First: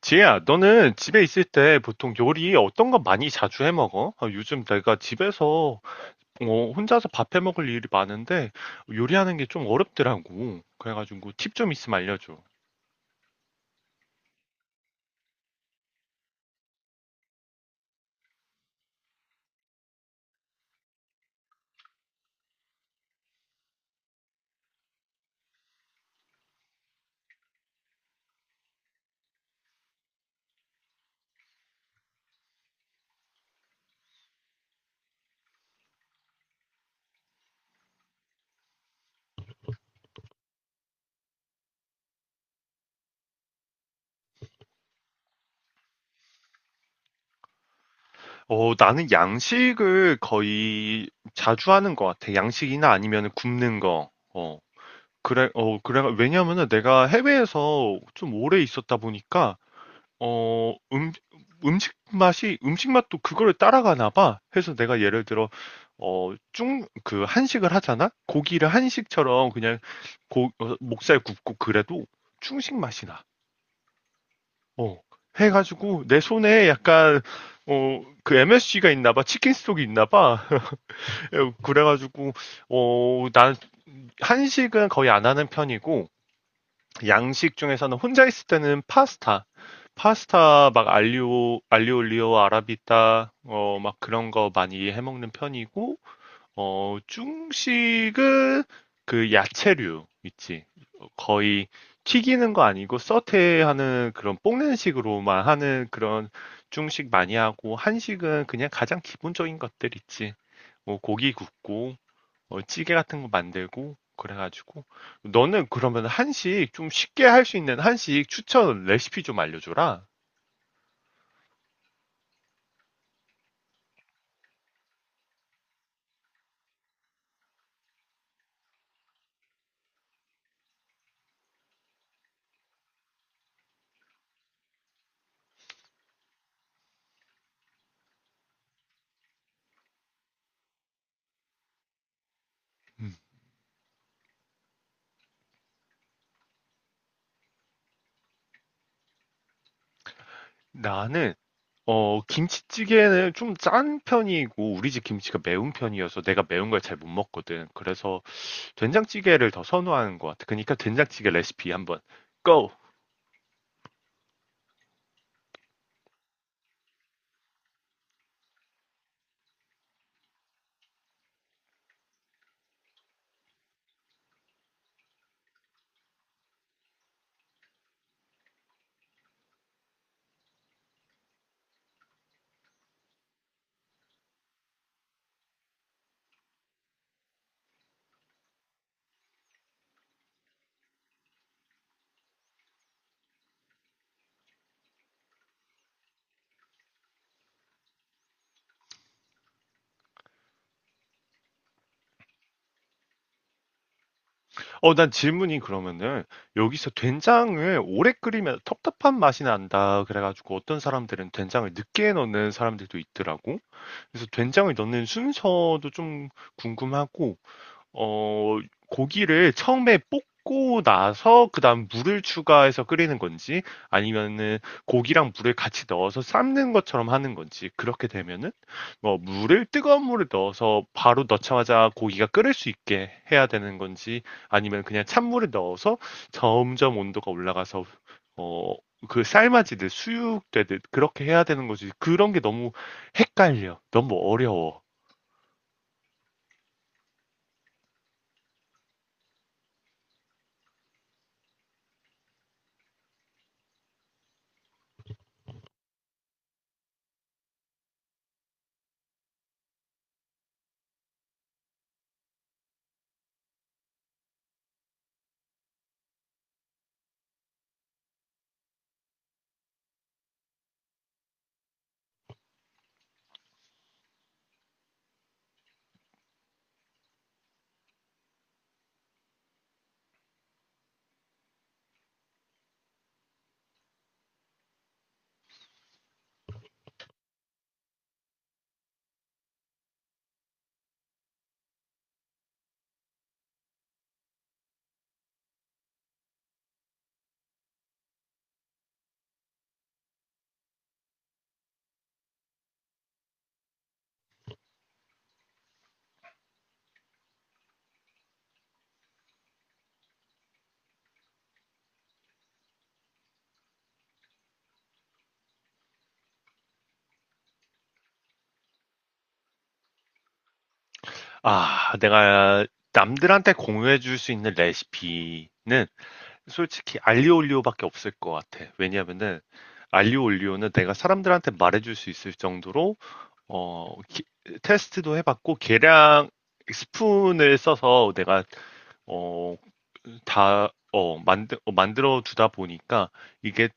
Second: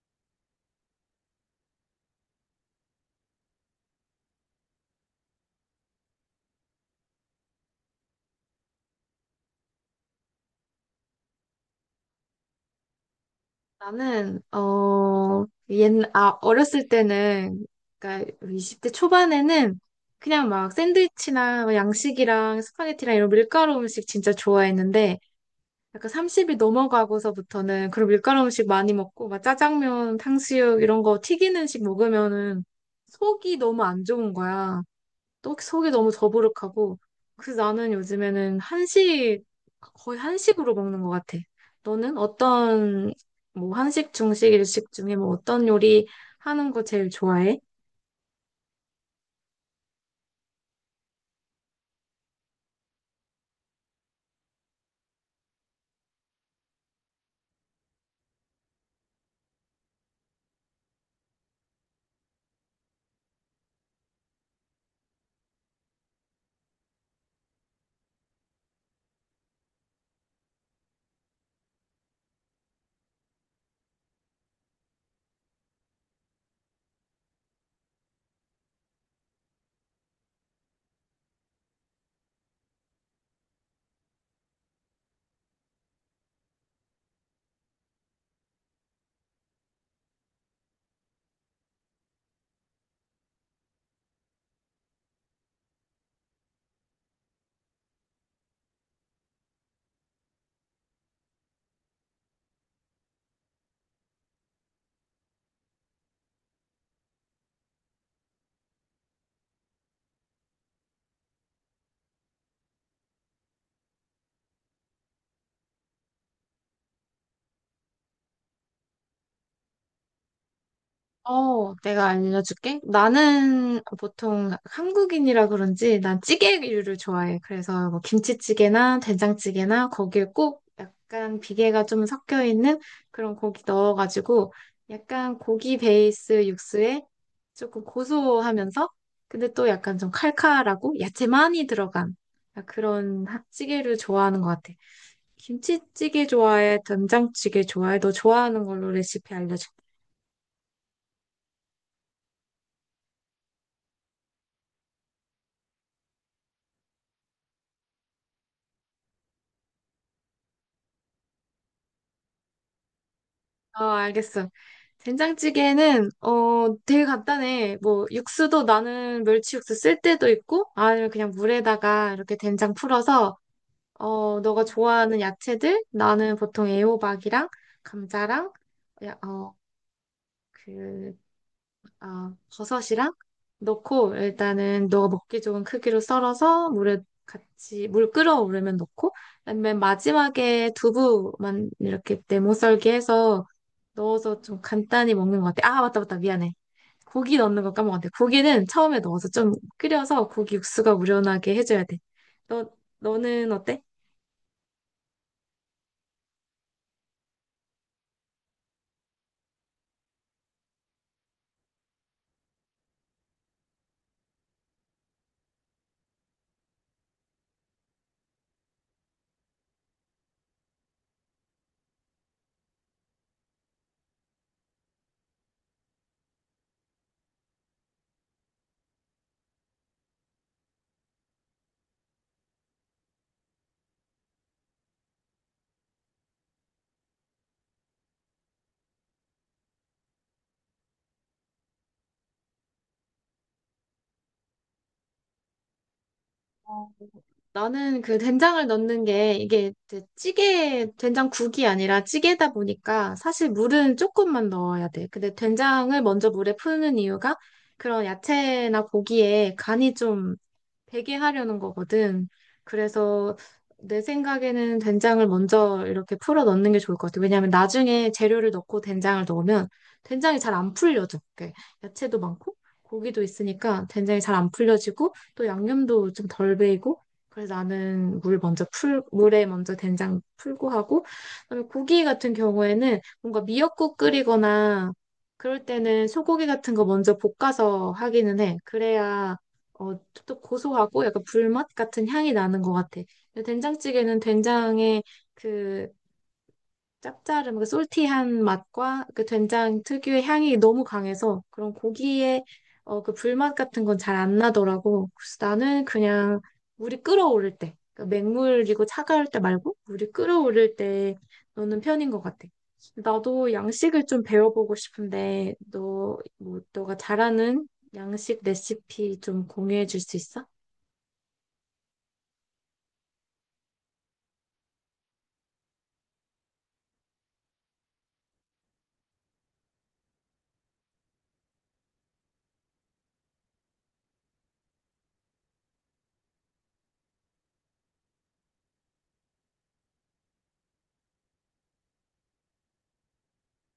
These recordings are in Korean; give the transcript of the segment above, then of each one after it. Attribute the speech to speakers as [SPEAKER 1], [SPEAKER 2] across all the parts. [SPEAKER 1] 지혜야, 너는 집에 있을 때 보통 요리 어떤 거 많이 자주 해 먹어? 아, 요즘 내가 집에서 혼자서 밥 해 먹을 일이 많은데 요리하는 게 좀 어렵더라고. 그래가지고 팁 좀 있으면 알려줘.
[SPEAKER 2] 나는 옛날 어렸을 때는, 그러니까 20대 초반에는 그냥 막 샌드위치나 뭐 양식이랑 스파게티랑 이런 밀가루 음식 진짜 좋아했는데, 약간 30이 넘어가고서부터는 그런 밀가루 음식 많이 먹고 막 짜장면, 탕수육 이런 거 튀긴 음식 먹으면은 속이 너무 안 좋은 거야. 떡 속이 너무 더부룩하고. 그래서 나는 요즘에는 한식, 거의 한식으로 먹는 것 같아. 너는 어떤, 뭐 한식, 중식, 일식 중에 뭐 어떤 요리 하는 거 제일 좋아해?
[SPEAKER 1] 나는 양식을 거의 자주 하는 것 같아. 양식이나 아니면 굽는 거. 그래, 왜냐면은 내가 해외에서 좀 오래 있었다 보니까 어, 음, 음식 맛도 그거를 따라가나 봐. 해서 내가 예를 들어, 한식을 하잖아? 고기를 한식처럼 그냥 목살 굽고 그래도 중식 맛이 나. 어. 해가지고 내 손에 약간, 그 MSG가 있나 봐. 치킨 스톡이 있나 봐. 그래가지고, 난 한식은 거의 안 하는 편이고, 양식 중에서는 혼자 있을 때는 파스타. 파스타 막 알리오 알리올리오 아라비타 막 그런 거 많이 해 먹는 편이고 중식은 그 야채류 있지. 거의 튀기는 거 아니고 서태하는 그런 볶는 식으로만 하는 그런 중식 많이 하고 한식은 그냥 가장 기본적인 것들 있지. 뭐 고기 굽고 찌개 같은 거 만들고 그래가지고 너는 그러면 한식 좀 쉽게 할 수 있는 한식 추천 레시피 좀 알려줘라.
[SPEAKER 2] 어, 내가 알려줄게. 나는 보통 한국인이라 그런지 난 찌개류를 좋아해. 그래서 뭐 김치찌개나 된장찌개나 거기에 꼭 약간 비계가 좀 섞여 있는 그런 고기 넣어가지고 약간 고기 베이스 육수에 조금 고소하면서, 근데 또 약간 좀 칼칼하고 야채 많이 들어간
[SPEAKER 1] 음.
[SPEAKER 2] 그런 찌개를 좋아하는 것 같아. 김치찌개 좋아해? 된장찌개 좋아해? 너 좋아하는 걸로 레시피 알려줄게.
[SPEAKER 1] 나는 김치찌개는 좀 짠 편이고 우리 집 김치가 매운 편이어서 내가 매운 걸 잘 못 먹거든. 그래서 된장찌개를 더 선호하는 것 같아. 그러니까 된장찌개 레시피 한번 go.
[SPEAKER 2] 어, 알겠어. 된장찌개는 어 되게 간단해. 뭐 육수도 나는 멸치 육수 쓸 때도 있고, 아니면 그냥 물에다가 이렇게 된장 풀어서 어 너가 좋아하는 야채들, 나는 보통 애호박이랑 감자랑 야, 어, 그, 어, 버섯이랑 넣고, 일단은 너가 먹기 좋은 크기로 썰어서 물에 같이, 물 끓어오르면 넣고, 그다음에 마지막에 두부만 이렇게 네모 썰기 해서 넣어서 좀 간단히 먹는 것 같아. 아, 맞다, 맞다. 미안해. 고기 넣는 거 까먹었네. 고기는 처음에 넣어서 좀 끓여서 고기 육수가 우려나게 해줘야 돼. 너, 너는 어때?
[SPEAKER 1] 난 질문이 그러면은 여기서 된장을 오래 끓이면 텁텁한 맛이 난다. 그래가지고 어떤 사람들은 된장을 늦게 넣는 사람들도 있더라고. 그래서 된장을 넣는 순서도 좀 궁금하고 어, 고기를 처음에 볶고 나서 그다음 물을 추가해서 끓이는 건지 아니면은 고기랑 물을 같이 넣어서 삶는 것처럼 하는 건지 그렇게 되면은 뭐 물을 뜨거운 물을 넣어서 바로 넣자마자 고기가 끓을 수 있게 해야 되는 건지 아니면 그냥 찬물을 넣어서 점점 온도가 올라가서 어, 그 삶아지듯 수육되듯 그렇게 해야 되는 거지. 그런 게 너무 헷갈려, 너무 어려워.
[SPEAKER 2] 어, 나는 그 된장을 넣는 게 이게 이제 찌개, 된장국이 아니라 찌개다 보니까 사실 물은 조금만 넣어야 돼. 근데 된장을 먼저 물에 푸는 이유가 그런 야채나 고기에 간이 좀 되게 하려는 거거든. 그래서 내 생각에는 된장을 먼저 이렇게 풀어 넣는 게 좋을 것 같아. 왜냐하면 나중에 재료를 넣고 된장을 넣으면 된장이 잘 안 풀려져. 이렇게 야채도 많고 고기도 있으니까 된장이 잘 안 풀려지고, 또 양념도 좀 덜 배이고. 그래서 나는 물에 먼저 된장 풀고 하고, 그다음에 고기 같은 경우에는 뭔가 미역국 끓이거나 그럴 때는 소고기 같은 거 먼저 볶아서 하기는 해. 그래야 어, 또 고소하고 약간 불맛 같은 향이 나는 것 같아. 근데 된장찌개는 된장의 그 짭짤한, 그 솔티한 맛과 그 된장 특유의 향이 너무 강해서 그런 고기에 어, 그 불맛 같은 건 잘 안 나더라고. 그래서 나는 그냥 물이 끓어오를 때, 그러니까 맹물이고 차가울 때 말고 물이 끓어오를 때 넣는 편인 것 같아. 나도 양식을 좀 배워보고 싶은데, 너, 뭐, 너가 잘하는 양식 레시피 좀 공유해 줄 수 있어?
[SPEAKER 1] 아, 내가 남들한테 공유해 줄 수 있는 레시피는 솔직히 알리오올리오밖에 없을 것 같아. 왜냐면은 알리오올리오는 내가 사람들한테 말해 줄 수 있을 정도로 어, 기- 테스트도 해봤고 계량 스푼을 써서 내가 어, 만들어 두다 보니까 이게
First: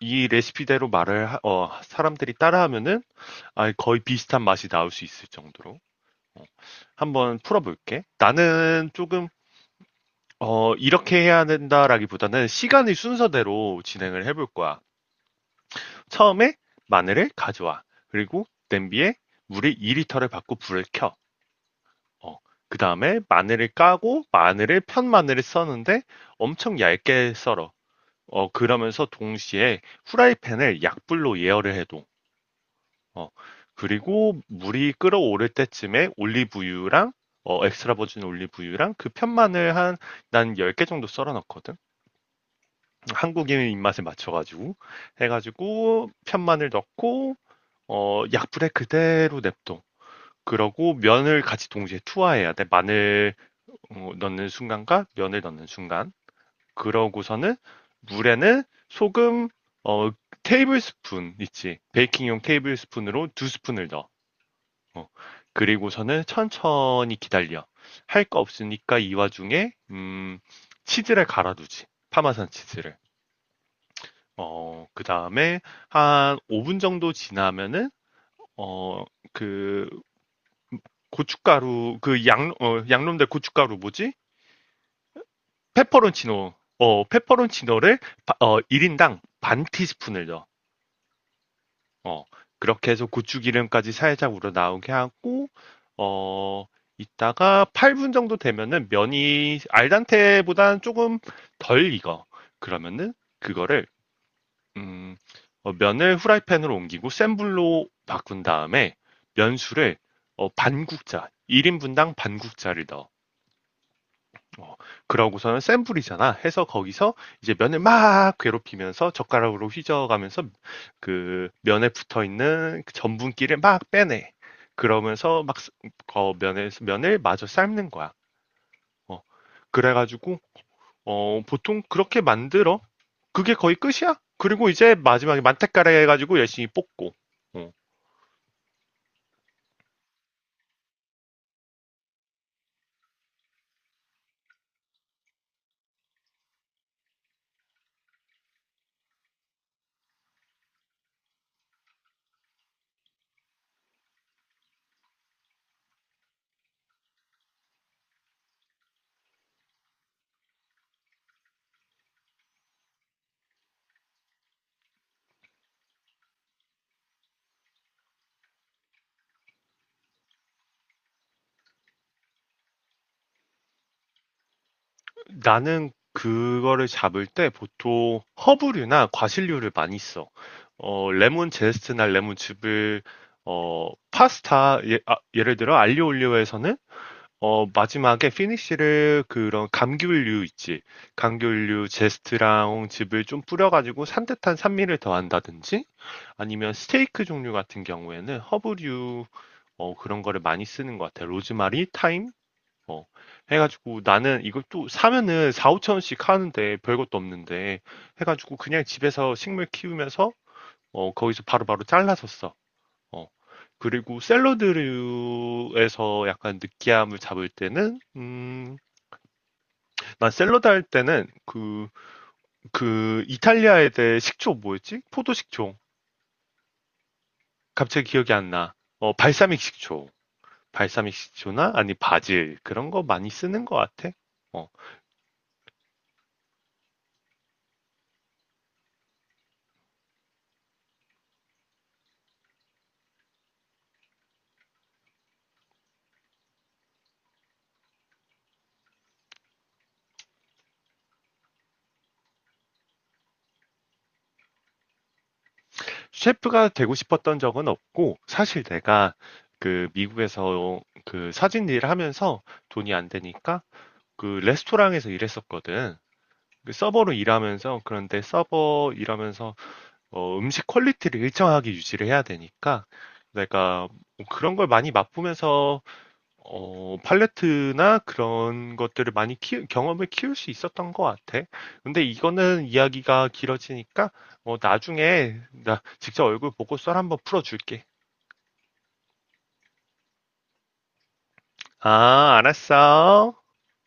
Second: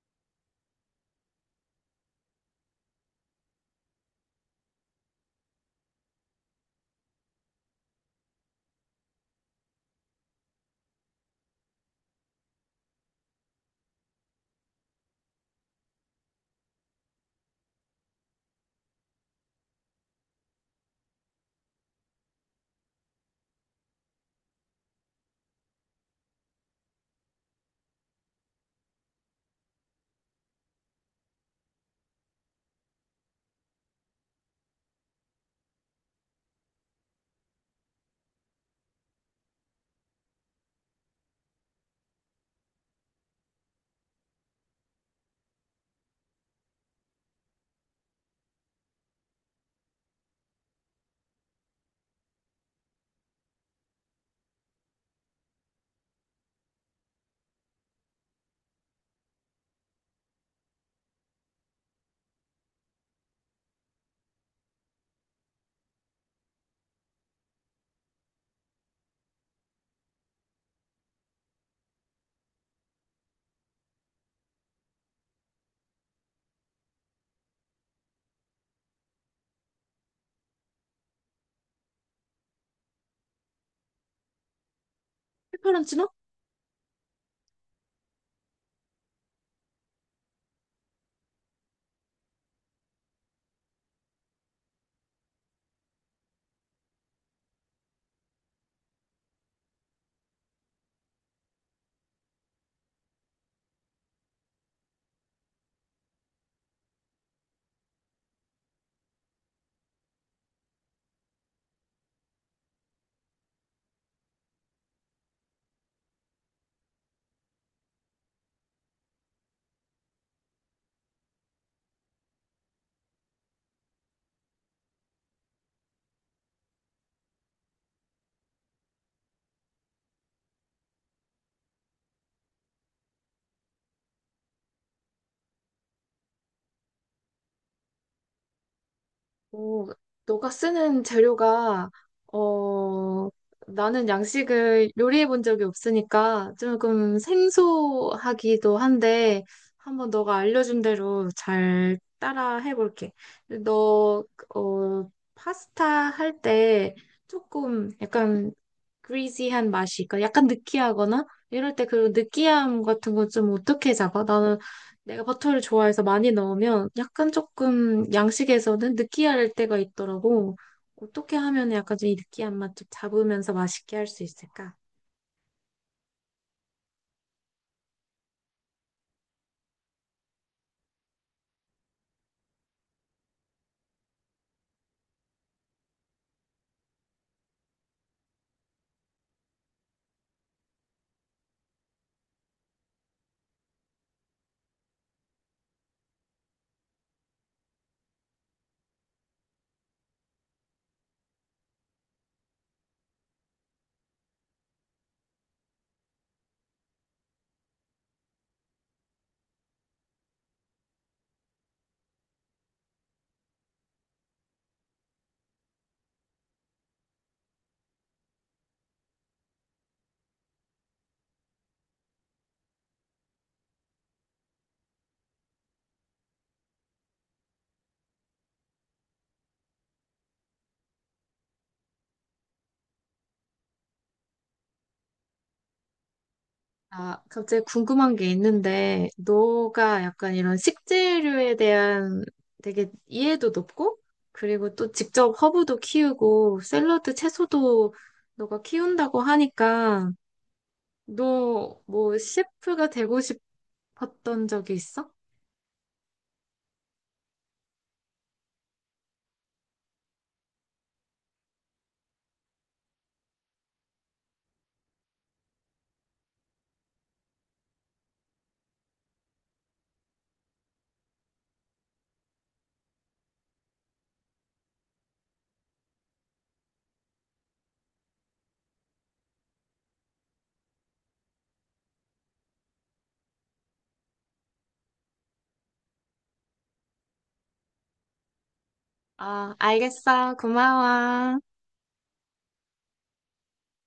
[SPEAKER 1] 이 레시피대로 사람들이 따라하면은 아, 거의 비슷한 맛이 나올 수 있을 정도로 어, 한번 풀어볼게. 나는 조금 이렇게 해야 된다라기보다는 시간의 순서대로 진행을 해볼 거야. 처음에 마늘을 가져와. 그리고 냄비에 물을 2리터를 받고 불을 켜. 어, 그 다음에 마늘을 까고 마늘을 편 마늘을 써는데 엄청 얇게 썰어. 그러면서 동시에 후라이팬을 약불로 예열을 해둬. 어, 그리고 물이 끓어오를 때쯤에 올리브유랑 엑스트라 버진 올리브유랑 그 편마늘 난 10개 정도 썰어 넣거든? 한국인 입맛에 맞춰가지고. 해가지고, 편마늘 넣고, 약불에 그대로 냅둬. 그러고 면을 같이 동시에 투하해야 돼. 마늘 넣는 순간과 면을 넣는 순간. 그러고서는 물에는 소금, 어, 테이블 스푼 있지. 베이킹용 테이블 스푼으로 두 스푼을 넣어. 어, 그리고서는 천천히 기다려. 할 거 없으니까 이 와중에 치즈를 갈아두지. 파마산 치즈를. 그다음에 한 5분 정도 지나면은 어, 그 고춧가루 그 양, 어, 양념된 고춧가루 뭐지?
[SPEAKER 2] 페퍼런치노?
[SPEAKER 1] 페퍼론치노. 페퍼론치노를 1인당 반 티스푼을 넣어. 어, 그렇게 해서 고추기름까지 살짝 우러나오게 하고, 어, 이따가 8분 정도 되면은 면이 알단테보다는 조금 덜 익어. 그러면은 그거를, 음, 면을 후라이팬으로 옮기고 센 불로 바꾼 다음에 면수를 1인분당 반국자를 넣어. 어, 그러고서는 샘플이잖아. 해서 거기서 이제 면을 막 괴롭히면서 젓가락으로 휘저어가면서 그 면에 붙어 있는 그 전분기를 막 빼내. 그러면서 막 쓰- 어, 면에 면을 마저 삶는 거야. 어, 그래가지고 보통 그렇게 만들어. 그게 거의 끝이야. 그리고 이제 마지막에 만테카레 해가지고 열심히 볶고.
[SPEAKER 2] 오, 너가 쓰는 재료가 어 나는 양식을 요리해 본 적이 없으니까 조금 생소하기도 한데, 한번 너가 알려준 대로 잘 따라 해볼게. 너 어 파스타 할 때 조금 약간 그리지한 맛이 있거나 약간 느끼하거나 이럴 때 그런 느끼함 같은 건 좀 어떻게 잡아? 나는 내가 버터를 좋아해서 많이 넣으면 약간 조금 양식에서는 느끼할 때가 있더라고. 어떻게 하면 약간 좀 이 느끼한 맛 좀 잡으면서 맛있게 할 수 있을까?
[SPEAKER 1] 나는 그거를 잡을 때 보통 허브류나 과실류를 많이 써. 레몬 제스트나 레몬즙을 어, 파스타 예, 를 들어 알리오올리오에서는 마지막에 피니쉬를 그런 감귤류 있지. 감귤류 제스트랑 즙을 좀 뿌려가지고 산뜻한 산미를 더한다든지 아니면 스테이크 종류 같은 경우에는 허브류 그런 거를 많이 쓰는 것 같아. 로즈마리, 타임. 어. 해가지고 나는 이걸 또 사면은 4, 5천 원씩 하는데 별것도 없는데 해가지고 그냥 집에서 식물 키우면서 거기서 바로바로 잘라서 써. 어. 그리고 샐러드류에서 약간 느끼함을 잡을 때는 난 샐러드 할 때는 그 이탈리아 애들 식초 뭐였지? 포도 식초. 갑자기 기억이 안 나. 발사믹 식초. 발사믹 식초나 아니 바질 그런 거 많이 쓰는 것 같아. 어.
[SPEAKER 2] 아, 갑자기 궁금한 게 있는데, 너가 약간 이런 식재료에 대한 되게 이해도 높고, 그리고 또 직접 허브도 키우고, 샐러드 채소도 너가 키운다고 하니까, 너 뭐 셰프가 되고 싶었던 적이 있어?
[SPEAKER 1] 셰프가 되고 싶었던 적은 없고, 사실 내가 그 미국에서 그 사진 일을 하면서 돈이 안 되니까 그 레스토랑에서 일했었거든. 그 서버로 일하면서, 그런데 서버 일하면서 음식 퀄리티를 일정하게 유지를 해야 되니까 내가 뭐 그런 걸 많이 맛보면서 팔레트나 그런 것들을 많이 키 경험을 키울 수 있었던 것 같아. 근데 이거는 이야기가 길어지니까, 나중에 나 직접 얼굴 보고 썰 한번 풀어줄게.
[SPEAKER 2] 아, 알겠어. 고마워.
[SPEAKER 1] 아, 알았어.